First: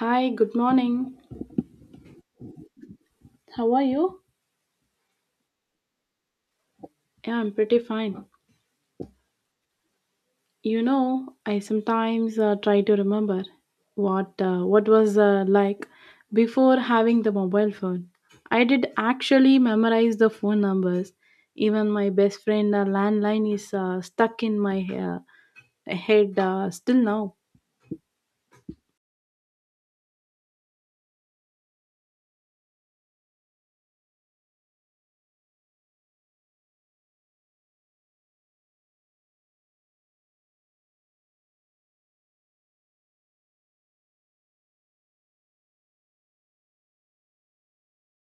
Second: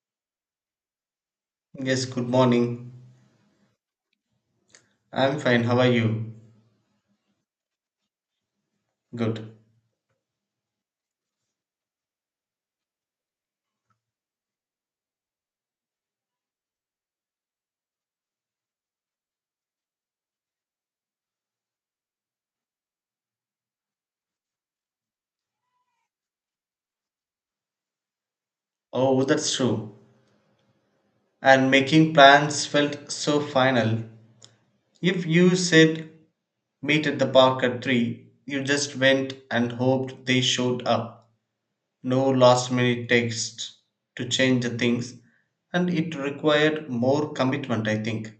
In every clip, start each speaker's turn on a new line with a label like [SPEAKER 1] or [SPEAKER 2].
[SPEAKER 1] Hi, good morning.
[SPEAKER 2] Yes, good morning.
[SPEAKER 1] How are you?
[SPEAKER 2] I'm fine. How are you?
[SPEAKER 1] Yeah, I'm pretty fine.
[SPEAKER 2] Good.
[SPEAKER 1] You know, I sometimes try to remember what was like before having the mobile phone. I did actually memorize the phone numbers. Even my best friend landline is stuck in my uh, head still now.
[SPEAKER 2] Oh, that's true. And making plans felt so final. If you said meet at the park at 3, you just went and hoped they showed up. No last minute text to change the things. And it required more commitment, I think.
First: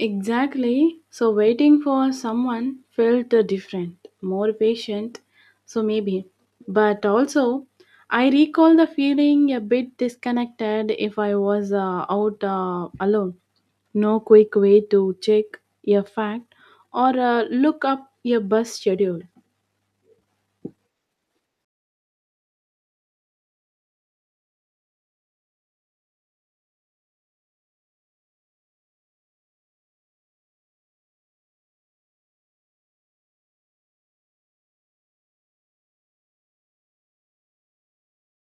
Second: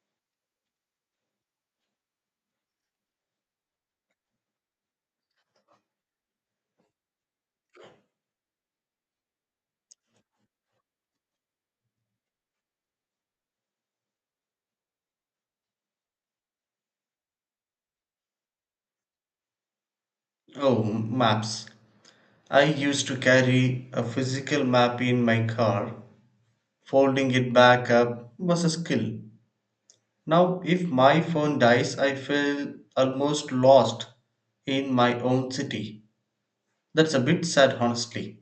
[SPEAKER 1] Exactly. So waiting for someone felt different, more patient. So maybe. But also, I recall the feeling a bit disconnected if I was out alone. No quick way to check a fact or look up a bus schedule.
[SPEAKER 2] Oh, maps. I used to carry a physical map in my car. Folding it back up was a skill. Now, if my phone dies, I feel almost lost in my own city. That's a bit sad, honestly.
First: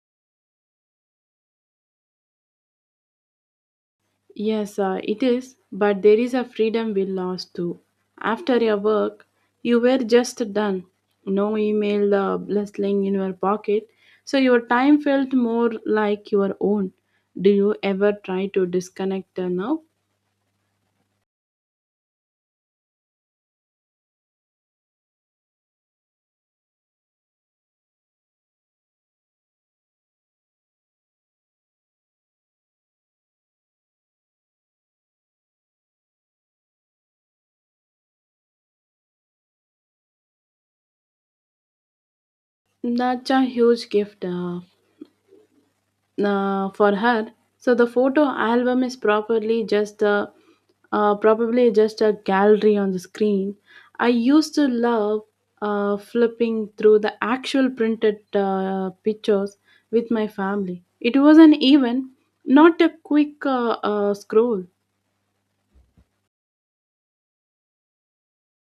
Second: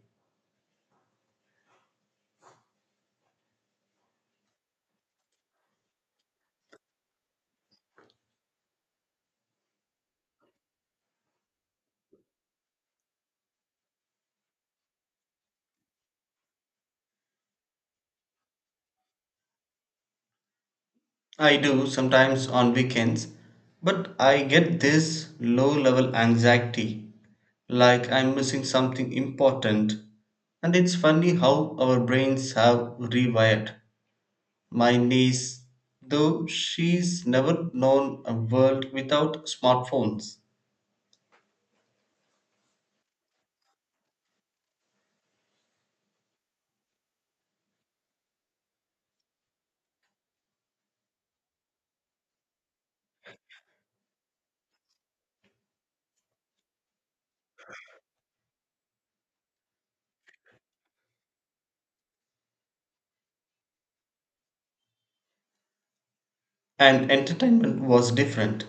[SPEAKER 1] Yes, it is, but there is a freedom we lost too. After your work, you were just done. No email blessing in your pocket, so your time felt more like your own. Do you ever try to disconnect now?
[SPEAKER 2] I do sometimes on weekends, but I get this low level anxiety like I'm missing something important. And it's funny how our brains have rewired. My niece, though she's never known a world without smartphones,
[SPEAKER 1] That's a huge gift. For her. So the photo album is properly just a probably just a gallery on the screen. I used to love flipping through the actual printed pictures with my family. It was an even not a quick scroll.
[SPEAKER 2] and entertainment was different.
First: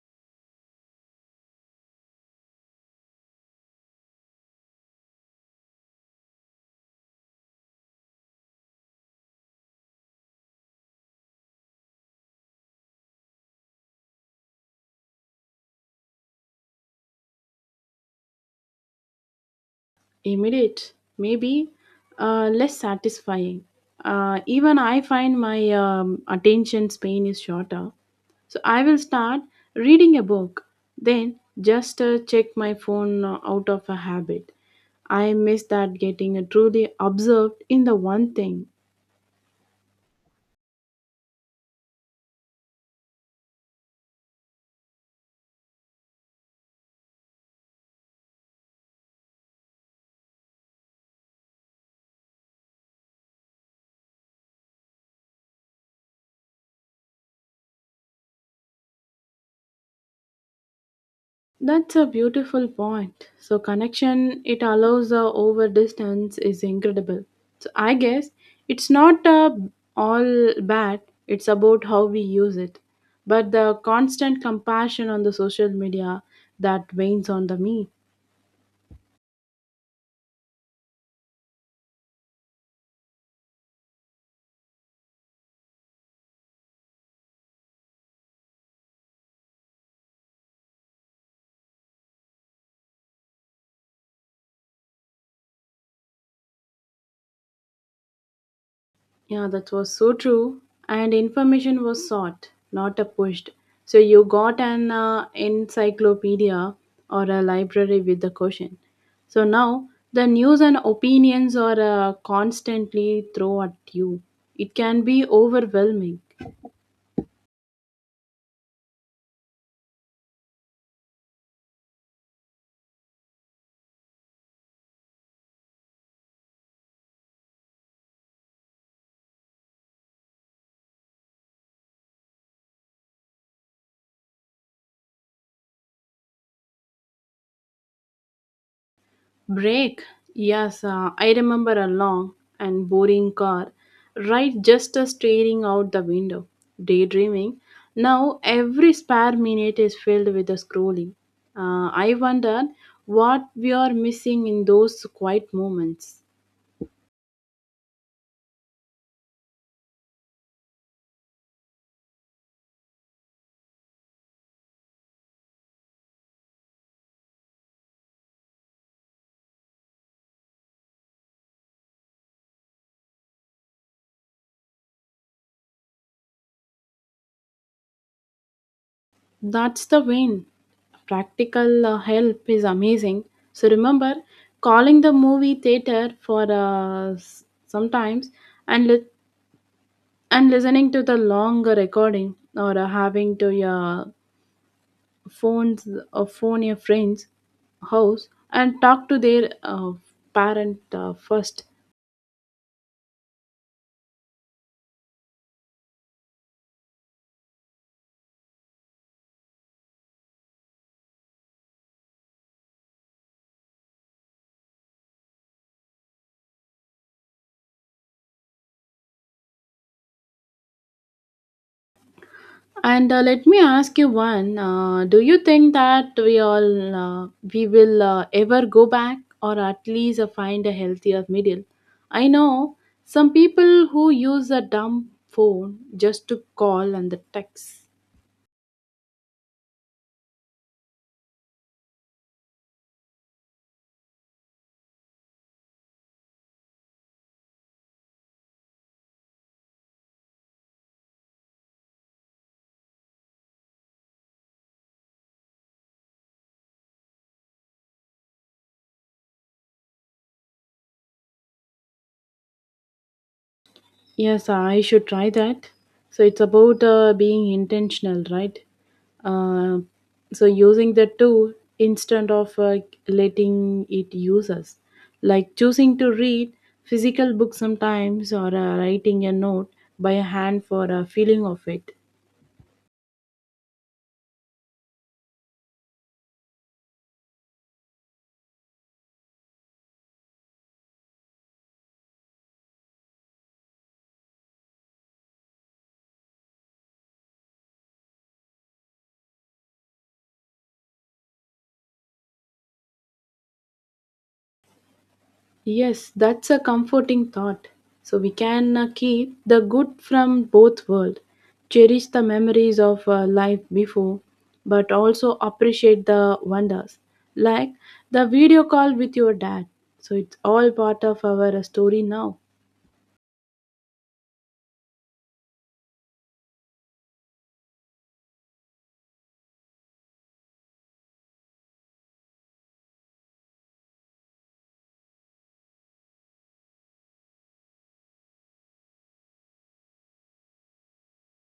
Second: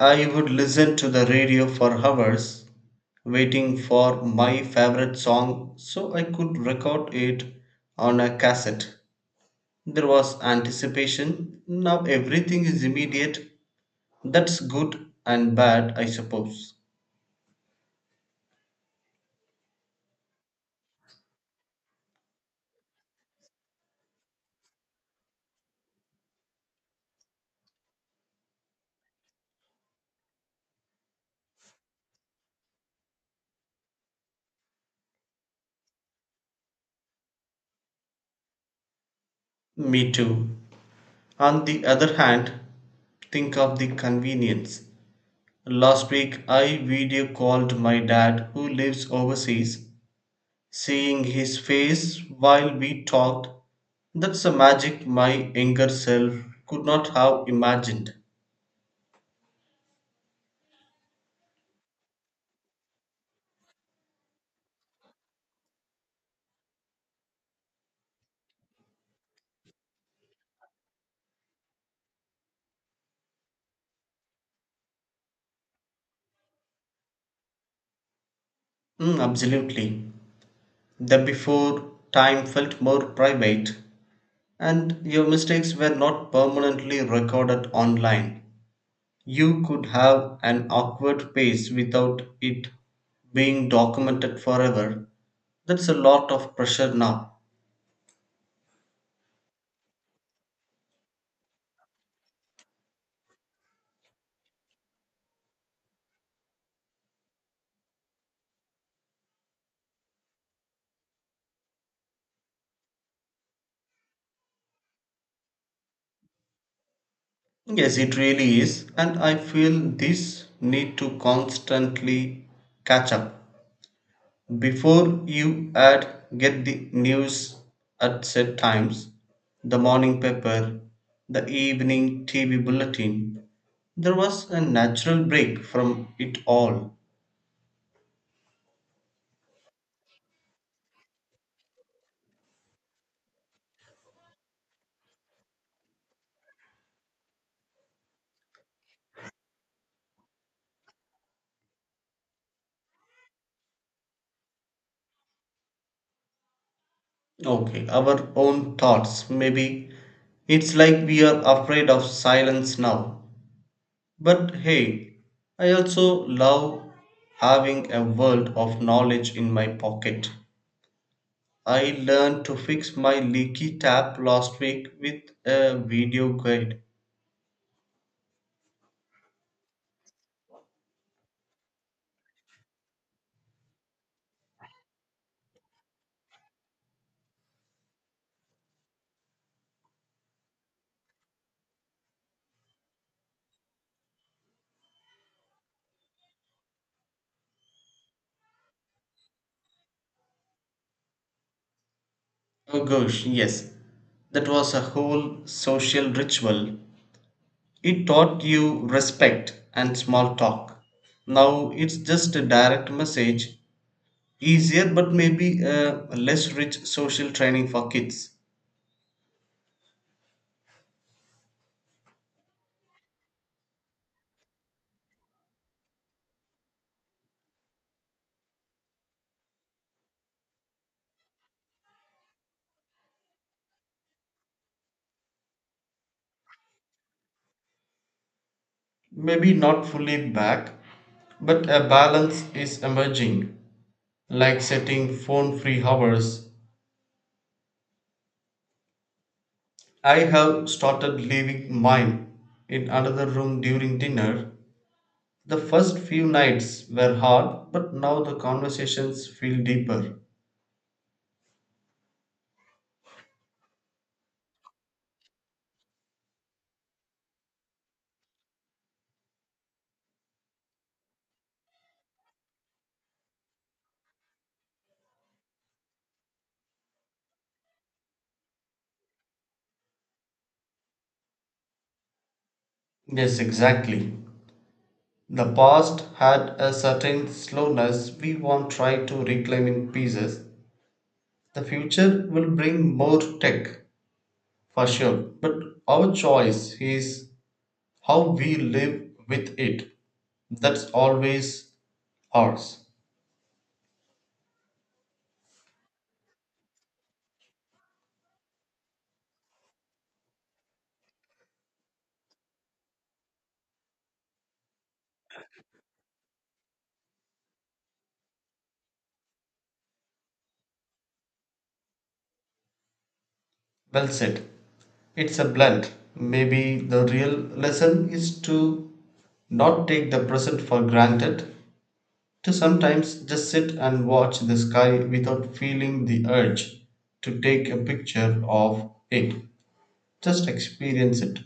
[SPEAKER 2] I would listen to the radio for hours waiting for my favorite song so I could record it on a cassette. There was anticipation. Now everything is immediate. That's good and bad, I suppose.
[SPEAKER 1] Immediate, maybe less satisfying. Even I find my attention span is shorter. So I will start reading a book, then just check my phone out of a habit. I miss that getting truly observed in the one thing.
[SPEAKER 2] Me too. On the other hand, think of the convenience. Last week, I video called my dad who lives overseas. Seeing his face while we talked, that's a magic my younger self could not have imagined.
[SPEAKER 1] That's a beautiful point. So connection it allows over distance is incredible. So I guess it's not all bad. It's about how we use it. But the constant compassion on the social media that wanes on the me.
[SPEAKER 2] Mm, absolutely. The before time felt more private, and your mistakes were not permanently recorded online. You could have an awkward pace without it being documented forever. That's a lot of pressure now.
[SPEAKER 1] Yeah, that was so true. And information was sought, not a pushed. So you got an encyclopedia or a library with the question. So now the news and opinions are constantly thrown at you. It can be overwhelming.
[SPEAKER 2] Yes, it really is. And I feel this need to constantly catch up. Before you ad get the news at set times, the morning paper, the evening TV bulletin, there was a natural break from it all.
[SPEAKER 1] Break. Yes, I remember a long and boring car ride just staring out the window, daydreaming. Now every spare minute is filled with the scrolling. I wondered what we are missing in those quiet moments.
[SPEAKER 2] Okay, our own thoughts. Maybe it's like we are afraid of silence now. But hey, I also love having a world of knowledge in my pocket. I learned to fix my leaky tap last week with a video guide.
[SPEAKER 1] That's the win. Practical help is amazing. So remember calling the movie theater for sometimes and let and listening to the long recording or having to your phones or phone your friends house and talk to their parent first
[SPEAKER 2] Oh gosh, yes. That was a whole social ritual. It taught you respect and small talk. Now it's just a direct message. Easier but maybe a less rich social training for kids.
[SPEAKER 1] and let me ask you one do you think that we all we will ever go back or at least find a healthier middle. I know some people who use a dumb phone just to call and the text.
[SPEAKER 2] Maybe not fully back, but a balance is emerging, like setting phone free hours. I have started leaving mine in another room during dinner. The first few nights were hard, but now the conversations feel deeper.
[SPEAKER 1] Yes, I should try that. So it's about being intentional, right? Uh, so using the tool instead of letting it use us, like choosing to read physical books sometimes or writing a note by hand for a feeling of it.
[SPEAKER 2] Yes, exactly. The past had a certain slowness we won't try to reclaim in pieces. The future will bring more tech for sure, but our choice is how we live with it. That's always ours.
[SPEAKER 1] Yes, that's a comforting thought. So we can keep the good from both worlds, cherish the memories of life before, but also appreciate the wonders, like the video call with your dad. So it's all part of our story now.
[SPEAKER 2] Well said. It's a blunt. Maybe the real lesson is to not take the present for granted, to sometimes just sit and watch the sky without feeling the urge to take a picture of it. Just experience it.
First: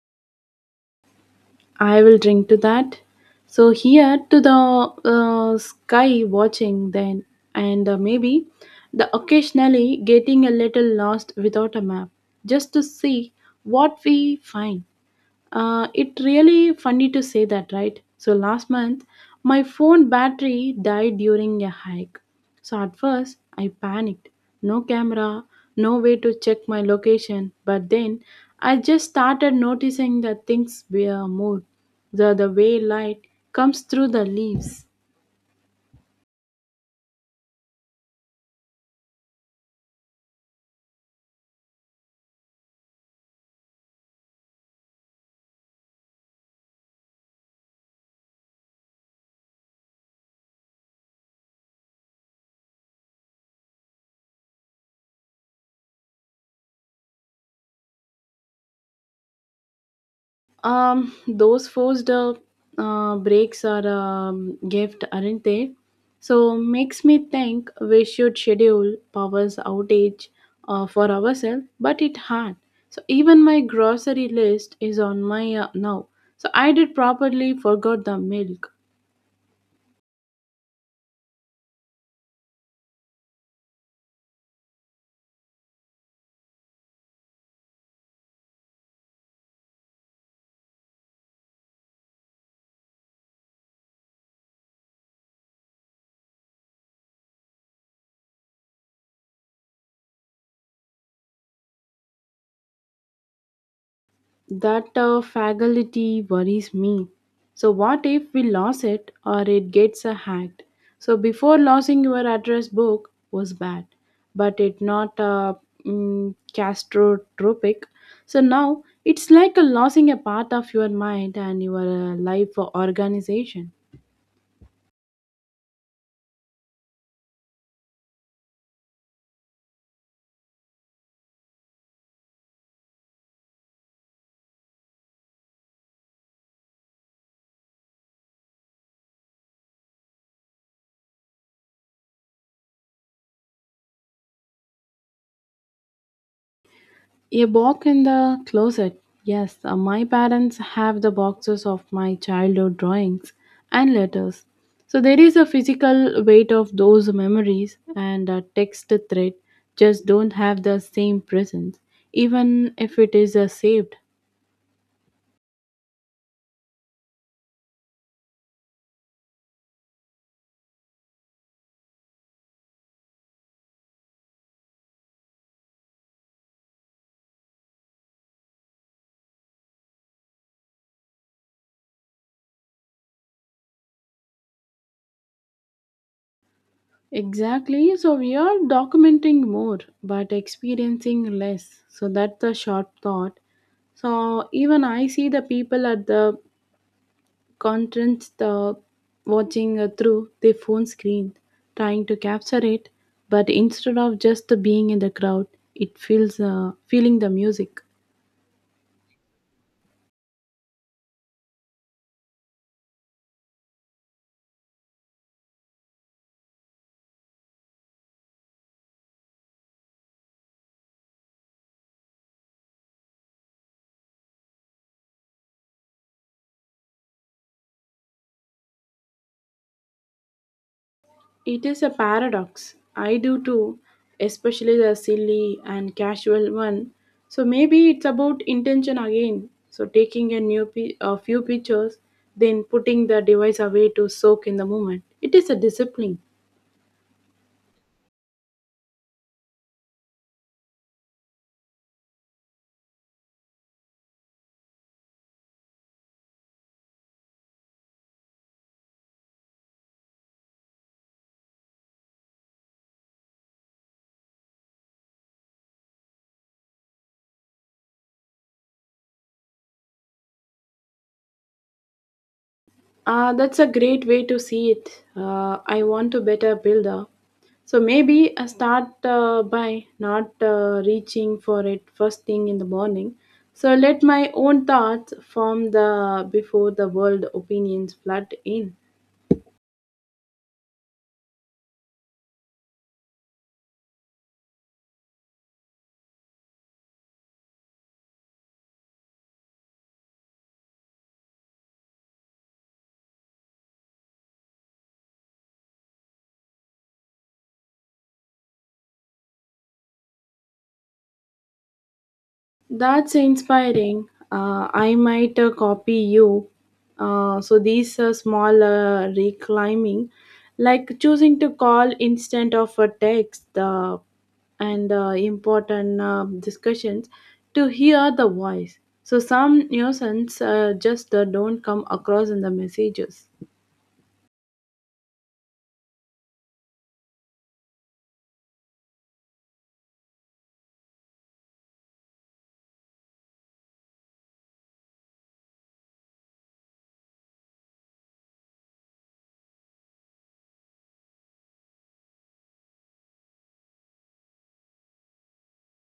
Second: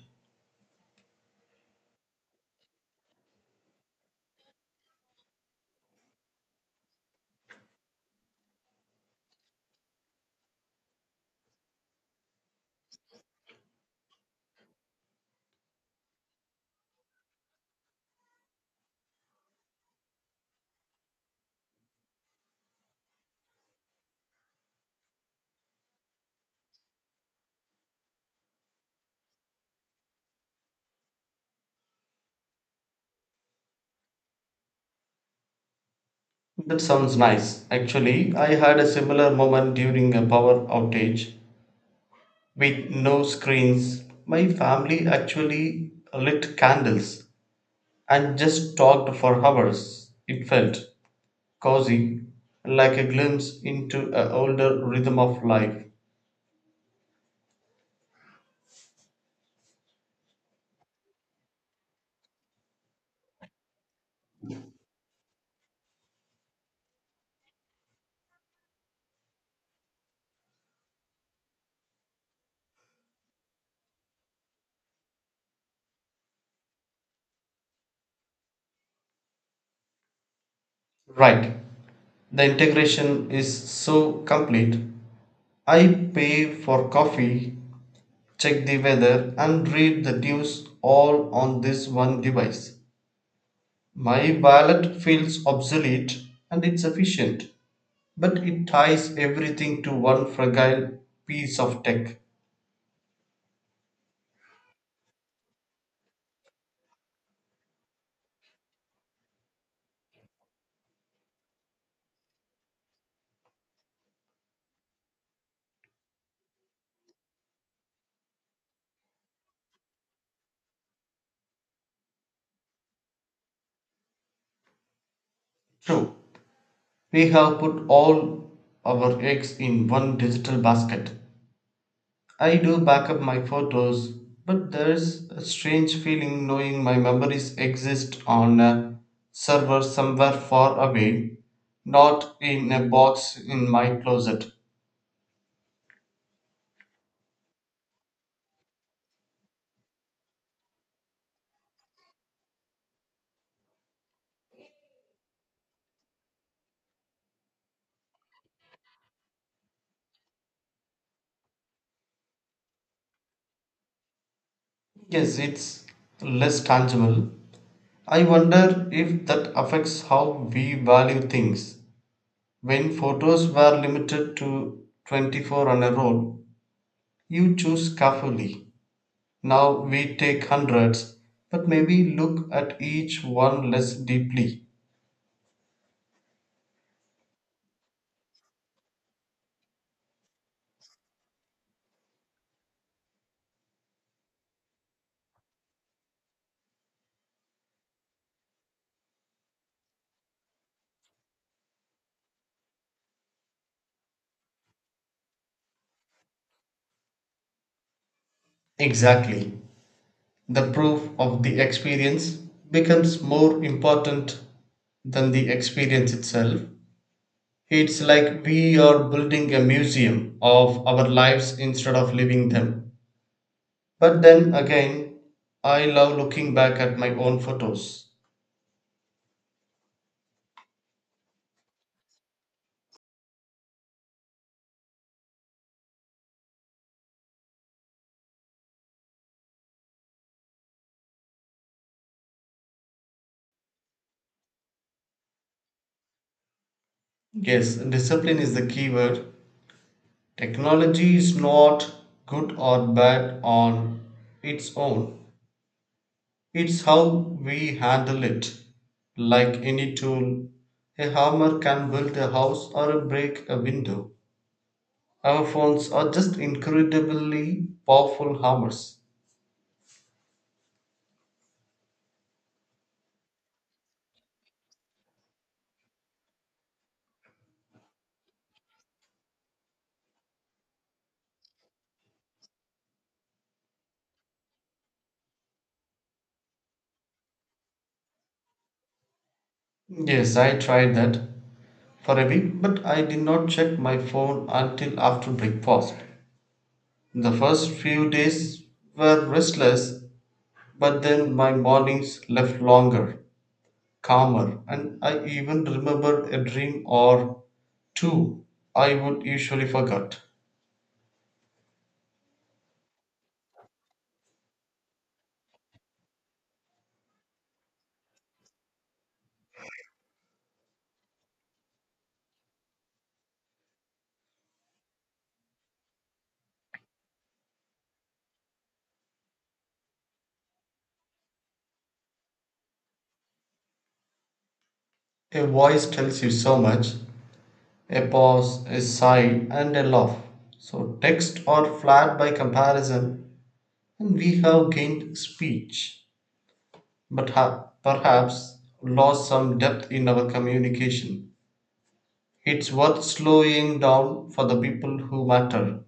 [SPEAKER 1] I will drink to that. So here to the sky watching then, and maybe the occasionally getting a little lost without a map, just to see what we find. It really funny to say that, right? So last month, my phone battery died during a hike. So at first, I panicked. No camera, no way to check my location. But then, I just started noticing that things were moved. The way light comes through the leaves.
[SPEAKER 2] That sounds nice. Actually, I had a similar moment during a power outage with no screens. My family actually lit candles and just talked for hours. It felt cozy, like a glimpse into an older rhythm of life.
[SPEAKER 1] Those forced breaks are gift, aren't they? So makes me think we should schedule powers outage for ourselves, but it hard. So even my grocery list is on my now. So I did properly forgot the milk.
[SPEAKER 2] Right, the integration is so complete. I pay for coffee, check the weather, and read the news all on this one device. My wallet feels obsolete and it's efficient. But it ties everything to one fragile piece of tech.
[SPEAKER 1] That faculty worries me. So, what if we lose it or it gets hacked? So, before losing your address book was bad, but it not castrotropic. So now it's like a losing a part of your mind and your life organization.
[SPEAKER 2] True, we have put all our eggs in one digital basket. I do back up my photos, but there's a strange feeling knowing my memories exist on a server somewhere far away, not in a box in my closet.
[SPEAKER 1] A box in the closet. Yes, my parents have the boxes of my childhood drawings and letters. So there is a physical weight of those memories and a text thread just don't have the same presence, even if it is saved.
[SPEAKER 2] Yes, it's less tangible. I wonder if that affects how we value things. When photos were limited to 24 on a roll, you choose carefully. Now we take hundreds, but maybe look at each one less deeply.
[SPEAKER 1] Exactly. So we are documenting more but experiencing less. So that's the short thought. So even I see the people at the contrast the watching through the phone screen, trying to capture it, but instead of just being in the crowd, it feels feeling the music.
[SPEAKER 2] Exactly. The proof of the experience becomes more important than the experience itself. It's like we are building a museum of our lives instead of living them. But then again, I love looking back at my own photos.
[SPEAKER 1] It is a paradox. I do too, especially the silly and casual one. So maybe it's about intention again. So taking a a few pictures, then putting the device away to soak in the moment. It is a discipline.
[SPEAKER 2] Yes, discipline is the key word. Technology is not good or bad on its own. It's how we handle it. Like any tool, a hammer can build a house or break a window. Our phones are just incredibly powerful hammers.
[SPEAKER 1] That's a great way to see it. I want to better build up. So maybe I start by not reaching for it first thing in the morning. So let my own thoughts form the before the world opinions flood in.
[SPEAKER 2] Yes, I tried that for a week, but I did not check my phone until after breakfast. The first few days were restless. But then my mornings left longer, calmer, and I even remembered a dream or two I would usually forget.
[SPEAKER 1] That's inspiring. I might copy you. So these small reclaiming, like choosing to call instead of a text, and important discussions to hear the voice. So some nuisance just don't come across in the messages.
[SPEAKER 2] A voice tells you so much, a pause, a sigh, and a laugh. So, text are flat by comparison, and we have gained speech, but have perhaps lost some depth in our communication. It's worth slowing down for the people who matter.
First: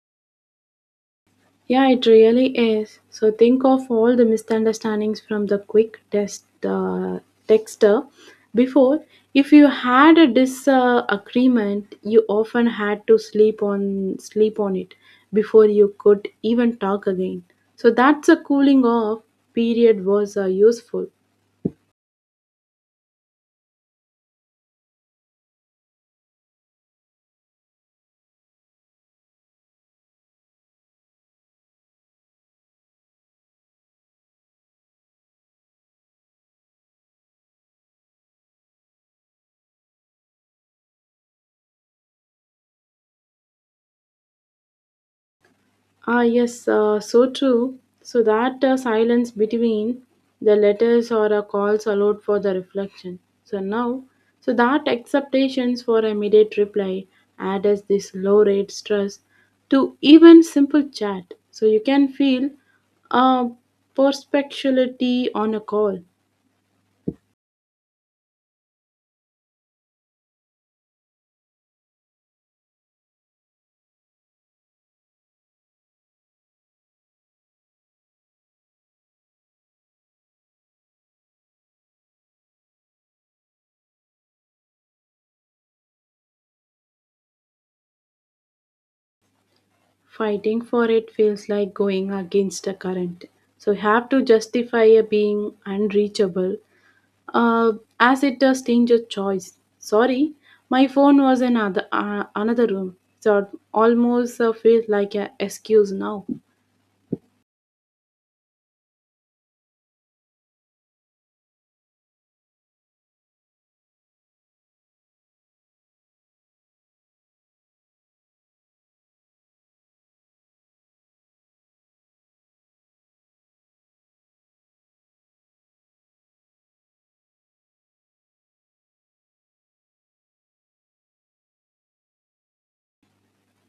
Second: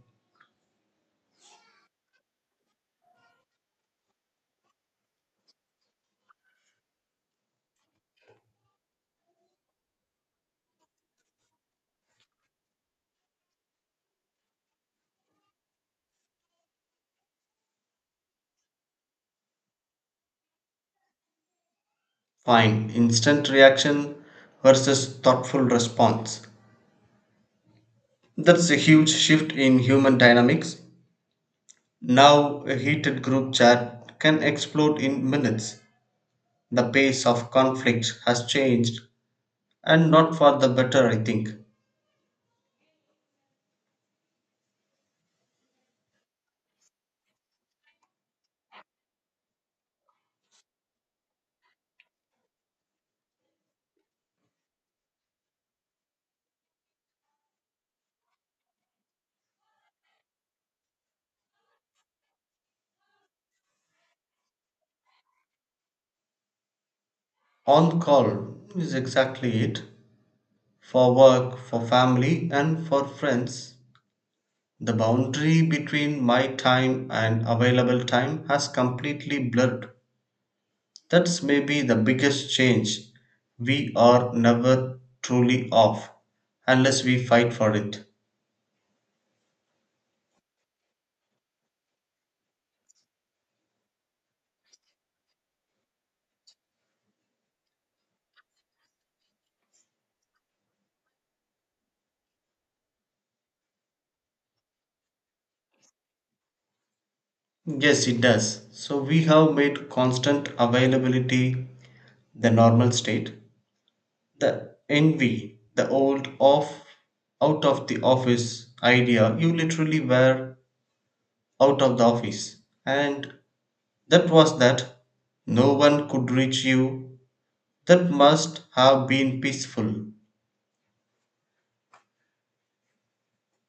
[SPEAKER 1] Yeah, it really is. So think of all the misunderstandings from the quick test texter before. If you had a disagreement, you often had to sleep on it before you could even talk again. So that's a cooling off period was useful.
[SPEAKER 2] Fine, instant reaction versus thoughtful response. That's a huge shift in human dynamics. Now, a heated group chat can explode in minutes. The pace of conflict has changed, and not for the better, I think.
[SPEAKER 1] Ah, yes, so true. So that silence between the letters or calls allowed for the reflection. So now, so that acceptations for immediate reply adds this low rate stress to even simple chat. So you can feel a perspectuality on a call.
[SPEAKER 2] On call is exactly it for work, for family, and for friends. The boundary between my time and available time has completely blurred. That's maybe the biggest change. We are never truly off unless we fight for it.
[SPEAKER 1] Fighting for it feels like going against the current. So you have to justify a being unreachable uh, as it a stranger's choice. Sorry, my phone was in another room, so it almost feels like an excuse now.
[SPEAKER 2] Yes, it does. So we have made constant availability the normal state. The envy, the old off, out of the office idea, you literally were out of the office. And that was that. No one could reach you. That must have been peaceful.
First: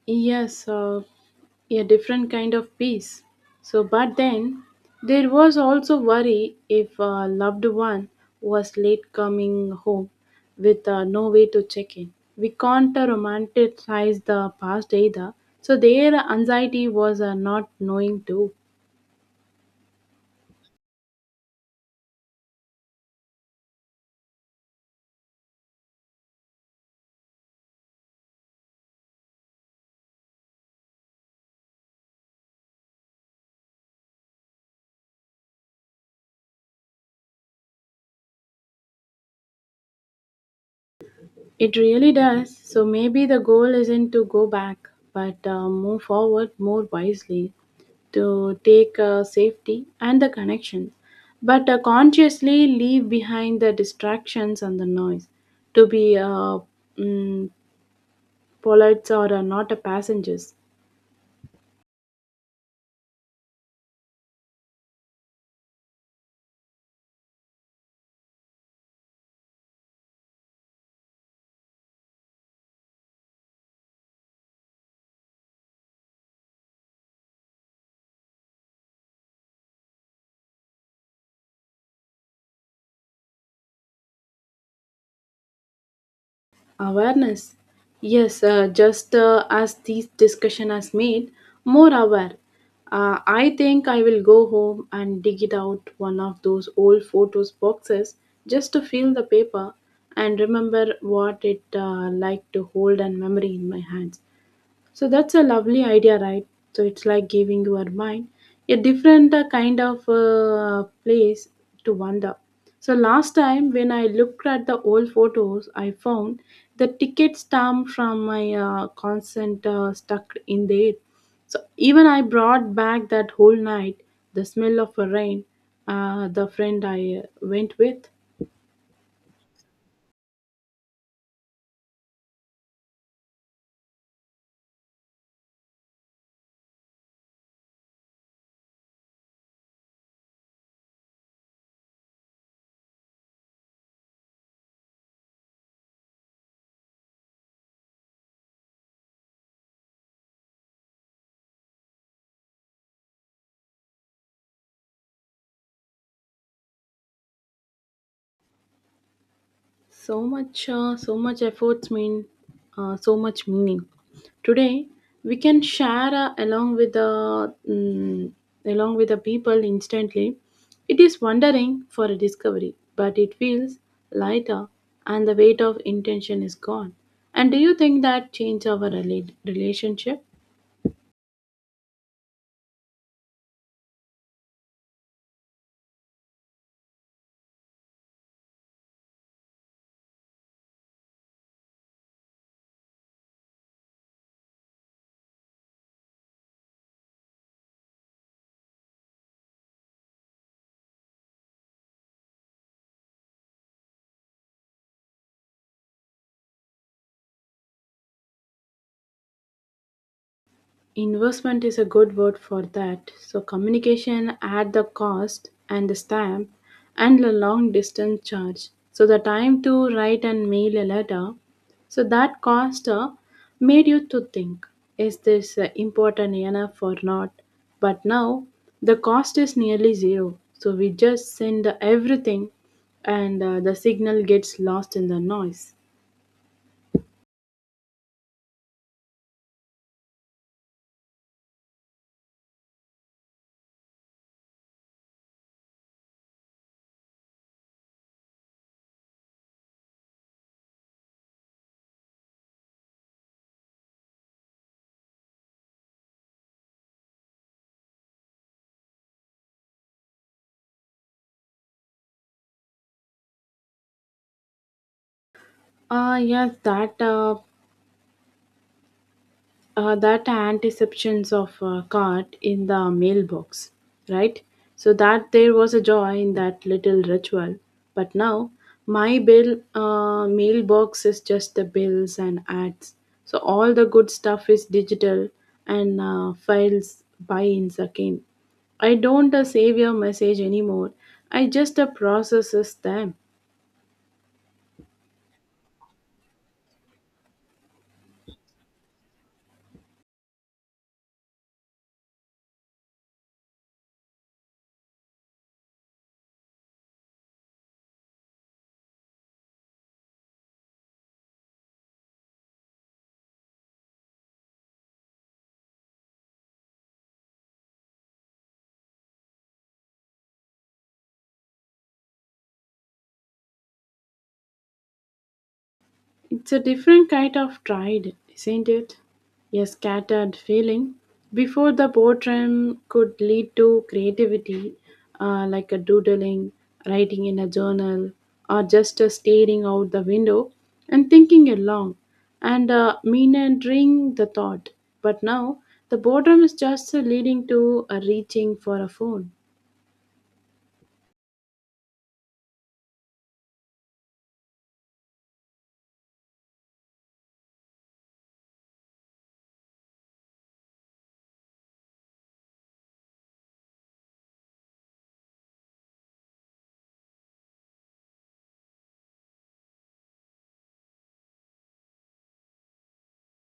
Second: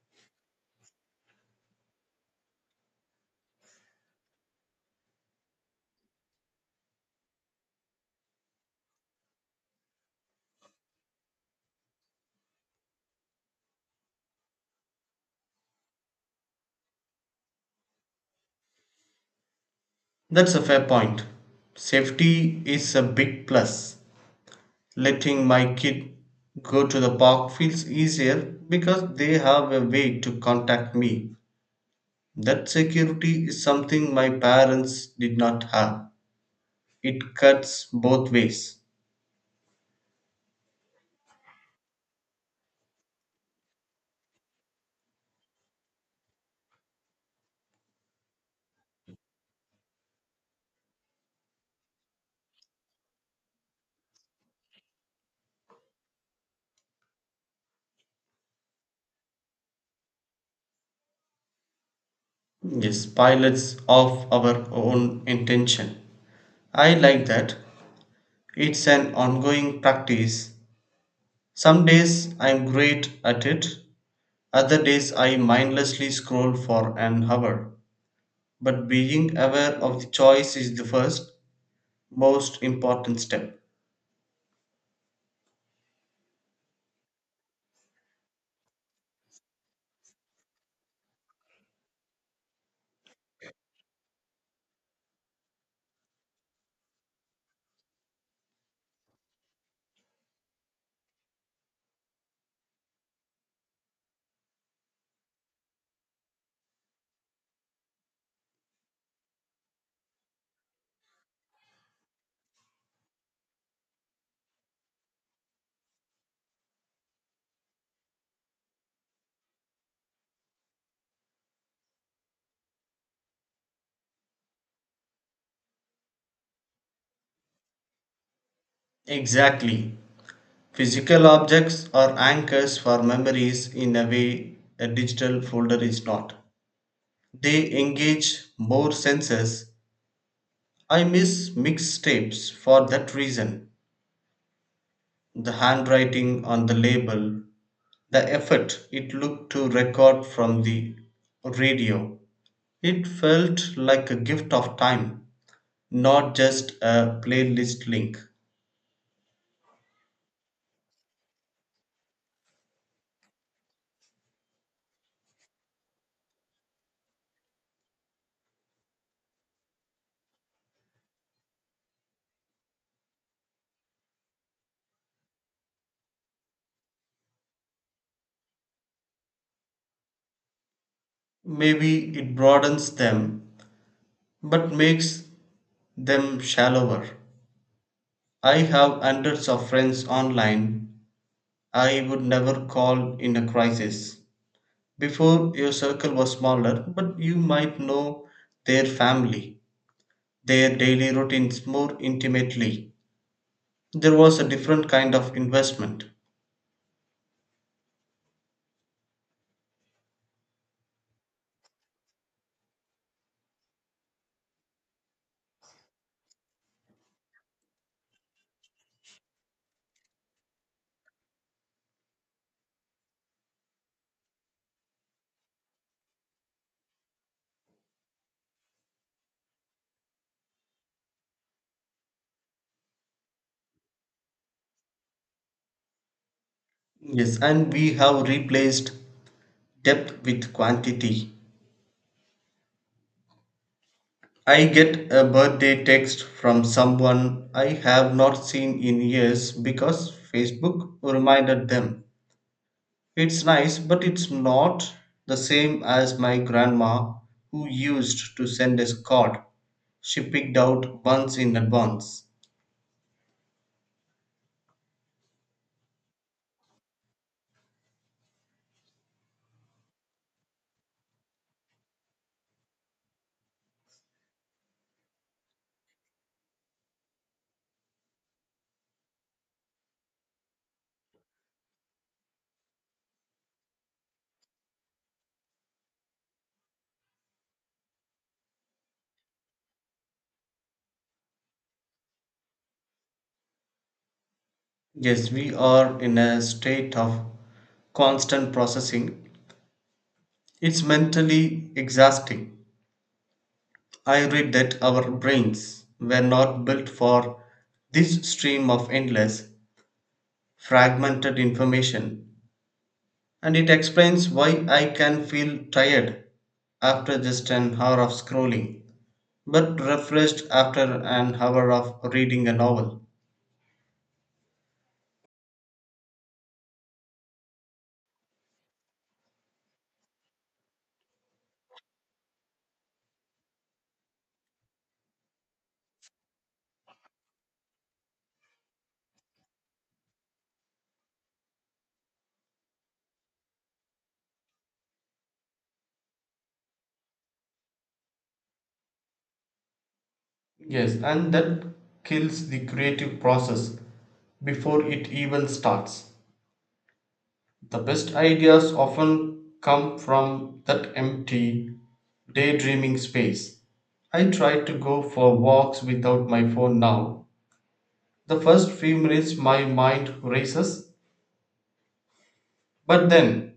[SPEAKER 1] Yes, a different kind of peace. So, but then there was also worry if a loved one was late coming home with no way to check in. We can't romanticize the past either. So, their anxiety was not knowing too.
[SPEAKER 2] That's a fair point. Safety is a big plus. Letting my kid go to the park feels easier because they have a way to contact me. That security is something my parents did not have. It cuts both ways.
[SPEAKER 1] It really does. So maybe the goal isn't to go back, but move forward more wisely to take safety and the connections, but consciously leave behind the distractions and the noise to be mm, polite or not a passengers.
[SPEAKER 2] Yes, pilots of our own intention. I like that. It's an ongoing practice. Some days I'm great at it, other days I mindlessly scroll for an hour. But being aware of the choice is the first, most important step.
[SPEAKER 1] Awareness. Yes, just as this discussion has made more aware. I think I will go home and dig it out one of those old photos boxes just to feel the paper and remember what it like to hold and memory in my hands. So that's a lovely idea, right? So it's like giving your mind a different kind of place to wander. So last time when I looked at the old photos, I found the ticket stamp from my consent stuck in there. So even I brought back that whole night the smell of a rain, the friend I went with.
[SPEAKER 2] Exactly. Physical objects are anchors for memories in a way a digital folder is not. They engage more senses. I miss mixtapes for that reason. The handwriting on the label, the effort it took to record from the radio, it felt like a gift of time, not just a playlist link.
[SPEAKER 1] So much, so much efforts mean so much meaning. Today, we can share along with the along with the people instantly. It is wondering for a discovery, but it feels lighter, and the weight of intention is gone. And do you think that change our relationship?
[SPEAKER 2] Maybe it broadens them, but makes them shallower. I have hundreds of friends online I would never call in a crisis. Before, your circle was smaller, but you might know their family, their daily routines more intimately. There was a different kind of investment.
[SPEAKER 1] Investment is a good word for that. So, communication at the cost and the stamp and the long distance charge. So, the time to write and mail a letter. So, that cost made you to think is this important enough or not? But now the cost is nearly zero. So, we just send everything and the signal gets lost in the noise.
[SPEAKER 2] Yes, and we have replaced depth with quantity. I get a birthday text from someone I have not seen in years because Facebook reminded them. It's nice, but it's not the same as my grandma who used to send us card. She picked out months in advance.
[SPEAKER 1] Ah, yes, that anticipations of a cart in the mailbox, right? So that there was a joy in that little ritual. But now my bill mailbox is just the bills and ads. So all the good stuff is digital and files by in second. I don't save your message anymore. I just processes them.
[SPEAKER 2] Yes, we are in a state of constant processing. It's mentally exhausting. I read that our brains were not built for this stream of endless, fragmented information, and it explains why I can feel tired after just an hour of scrolling, but refreshed after an hour of reading a novel.
[SPEAKER 1] It's a different kind of tide, isn't it? A scattered feeling. Before the boredom could lead to creativity, like a doodling, writing in a journal, or just a staring out the window and thinking along and meandering the thought. But now, the boredom is just leading to a reaching for a phone.
[SPEAKER 2] Yes, and that kills the creative process before it even starts. The best ideas often come from that empty, daydreaming space. I try to go for walks without my phone now. The first few minutes my mind races, but then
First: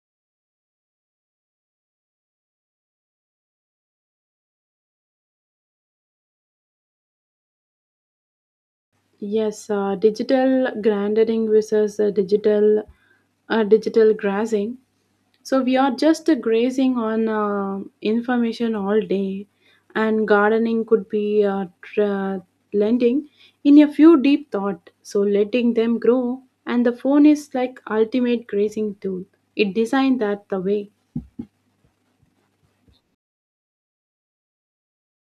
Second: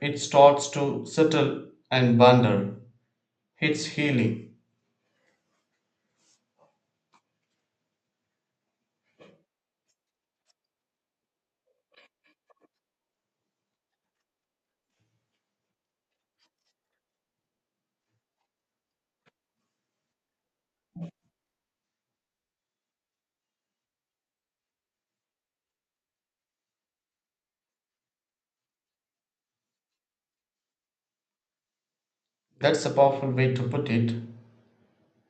[SPEAKER 2] it starts to settle and wander. It's healing.
[SPEAKER 1] Yes, digital grandering versus digital digital grazing. So we are just grazing on information all day, and gardening could be lending in a few deep thought. So letting them grow, and the phone is like ultimate grazing tool. It designed that the way.
[SPEAKER 2] That's a powerful way to put it.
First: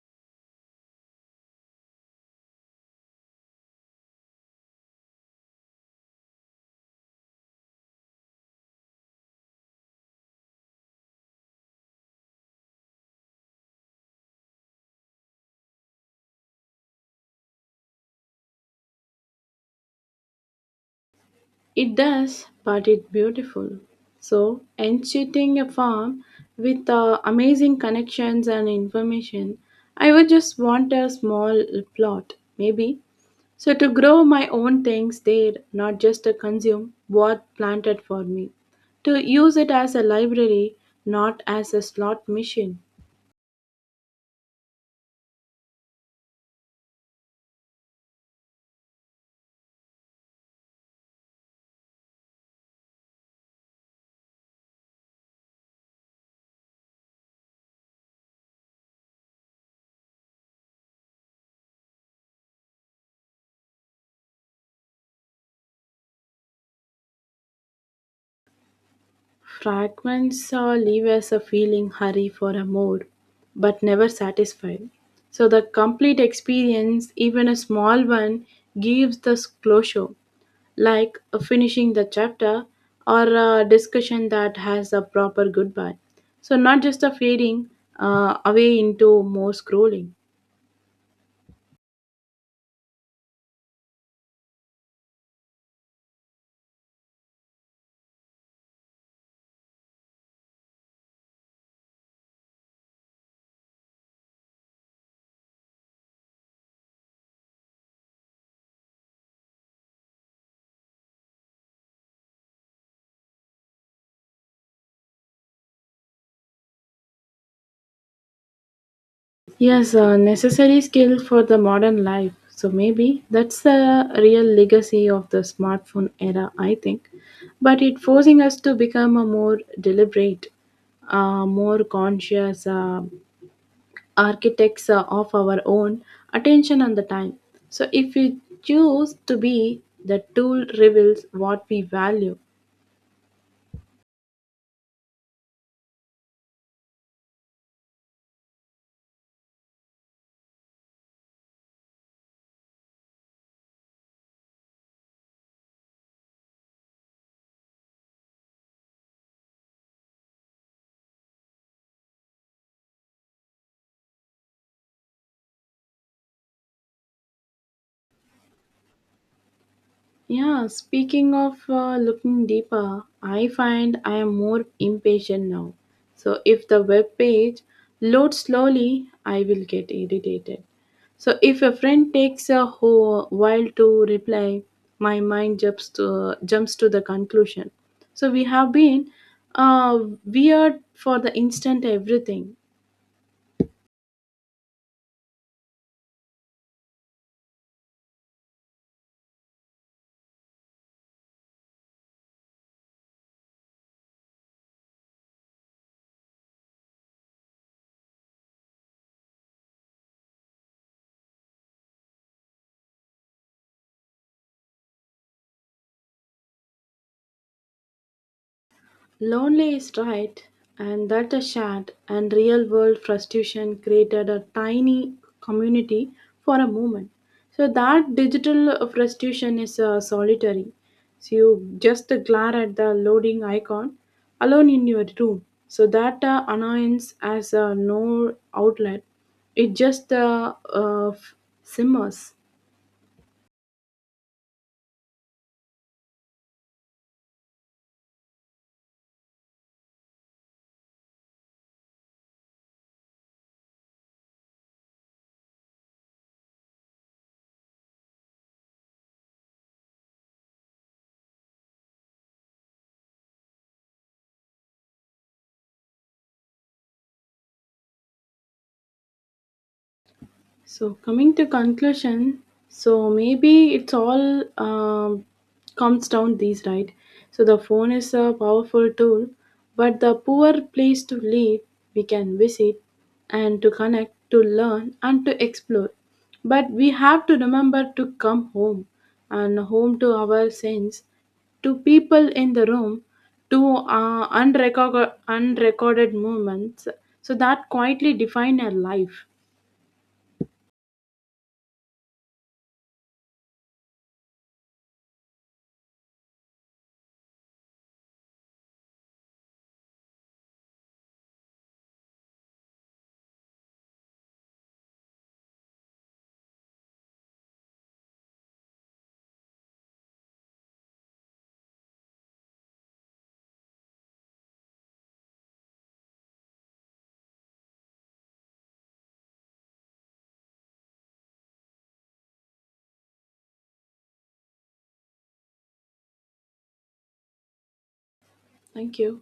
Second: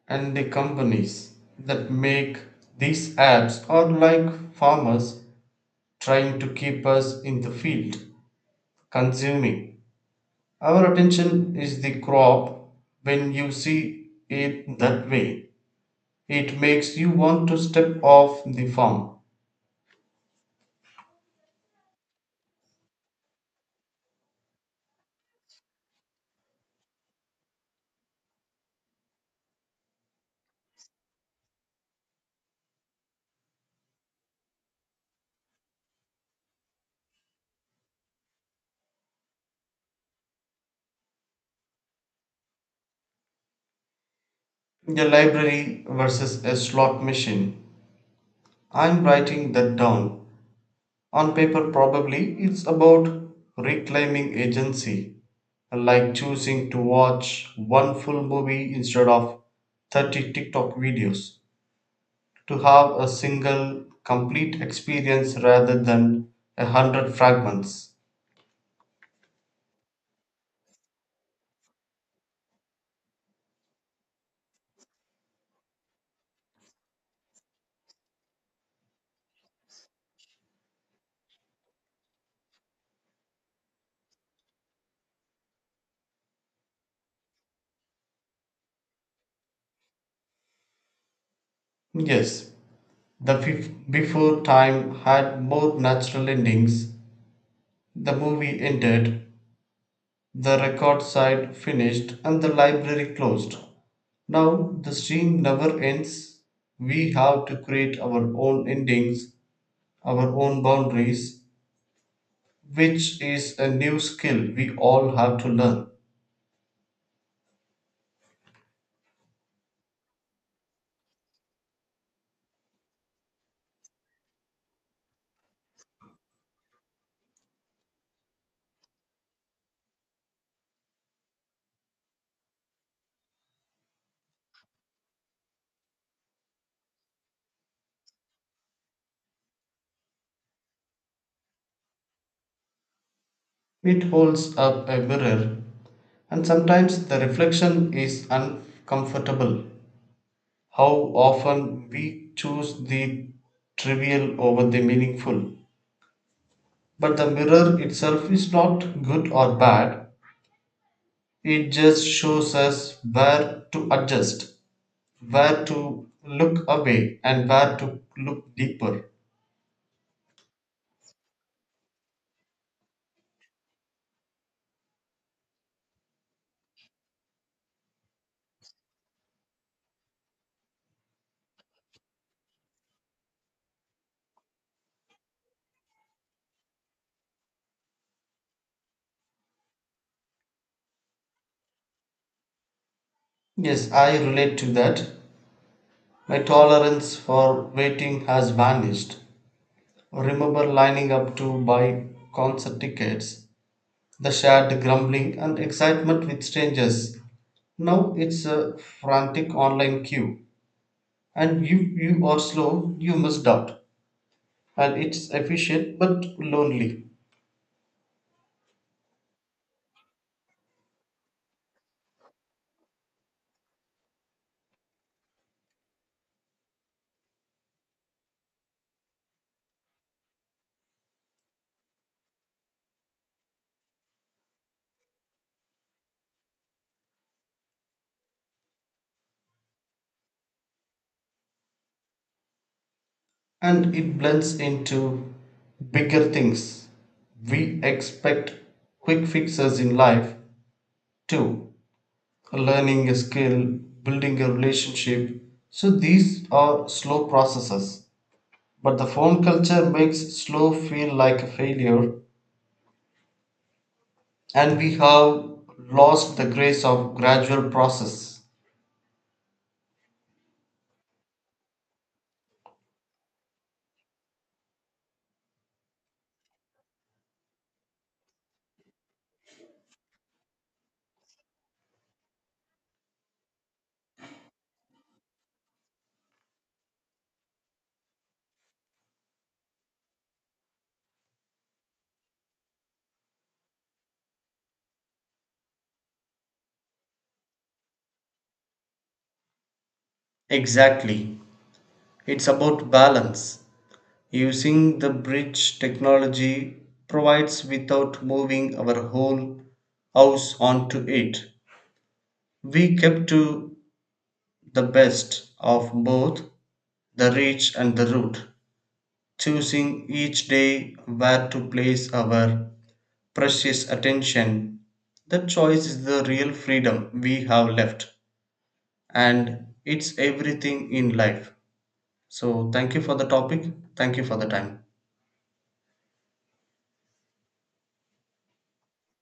[SPEAKER 2] And the companies that make these apps are like farmers trying to keep us in the field, consuming. Our attention is the crop. When you see it that way, it makes you want to step off the farm.
[SPEAKER 1] It does, but it's beautiful. So, enchanting a farm with amazing connections and information, I would just want a small plot, maybe. So, to grow my own things there, not just to consume what planted for me. To use it as a library, not as a slot machine.
[SPEAKER 2] A library versus a slot machine. I'm writing that down. On paper, probably it's about reclaiming agency, like choosing to watch one full movie instead of 30 TikTok videos, to have a single complete experience rather than a hundred fragments.
[SPEAKER 1] Fragments leave us a feeling hurry for a mood, but never satisfied. So the complete experience, even a small one, gives this closure, like finishing the chapter or a discussion that has a proper goodbye. So not just a fading away into more scrolling.
[SPEAKER 2] Yes, the before time had more natural endings. The movie ended, the record side finished, and the library closed. Now the stream never ends. We have to create our own endings, our own boundaries, which is a new skill we all have to learn.
[SPEAKER 1] Yes, a necessary skill for the modern life. So maybe that's the real legacy of the smartphone era, I think. But it forcing us to become a more deliberate, more conscious architects of our own attention and the time. So if we choose to be, the tool reveals what we value.
[SPEAKER 2] It holds up a mirror, and sometimes the reflection is uncomfortable. How often we choose the trivial over the meaningful. But the mirror itself is not good or bad, it just shows us where to adjust, where to look away, and where to look deeper.
[SPEAKER 1] Yeah, speaking of looking deeper, I find I am more impatient now. So if the web page loads slowly, I will get irritated. So if a friend takes a whole while to reply, my mind jumps to the conclusion. So we have been uh, weird for the instant everything.
[SPEAKER 2] Yes, I relate to that. My tolerance for waiting has vanished. Remember lining up to buy concert tickets, the shared grumbling and excitement with strangers. Now it's a frantic online queue, and you are slow, you must out. And it's efficient but lonely,
[SPEAKER 1] Lonely is right, and that a shared and real world frustration created a tiny community for a moment. So that digital frustration is solitary. So you just glare at the loading icon alone in your room. So that annoyance has no outlet. It just simmers.
[SPEAKER 2] and it blends into bigger things. We expect quick fixes in life too, learning a skill, building a relationship. So these are slow processes, but the phone culture makes slow feel like a failure, and we have lost the grace of gradual process.
[SPEAKER 1] So coming to conclusion, so maybe it's all comes down these right. So the phone is a powerful tool, but the poor place to live we can visit, and to connect, to learn, and to explore. But we have to remember to come home, and home to our sense, to people in the room, to unrecorded moments. So that quietly define our life.
[SPEAKER 2] Exactly. It's about balance. Using the bridge technology provides without moving our whole house onto it. We kept to the best of both, the reach and the route, choosing each day where to place our precious attention. That choice is the real freedom we have left, and it's everything in life. So, thank you for the topic. Thank you for the time.
[SPEAKER 1] Thank you.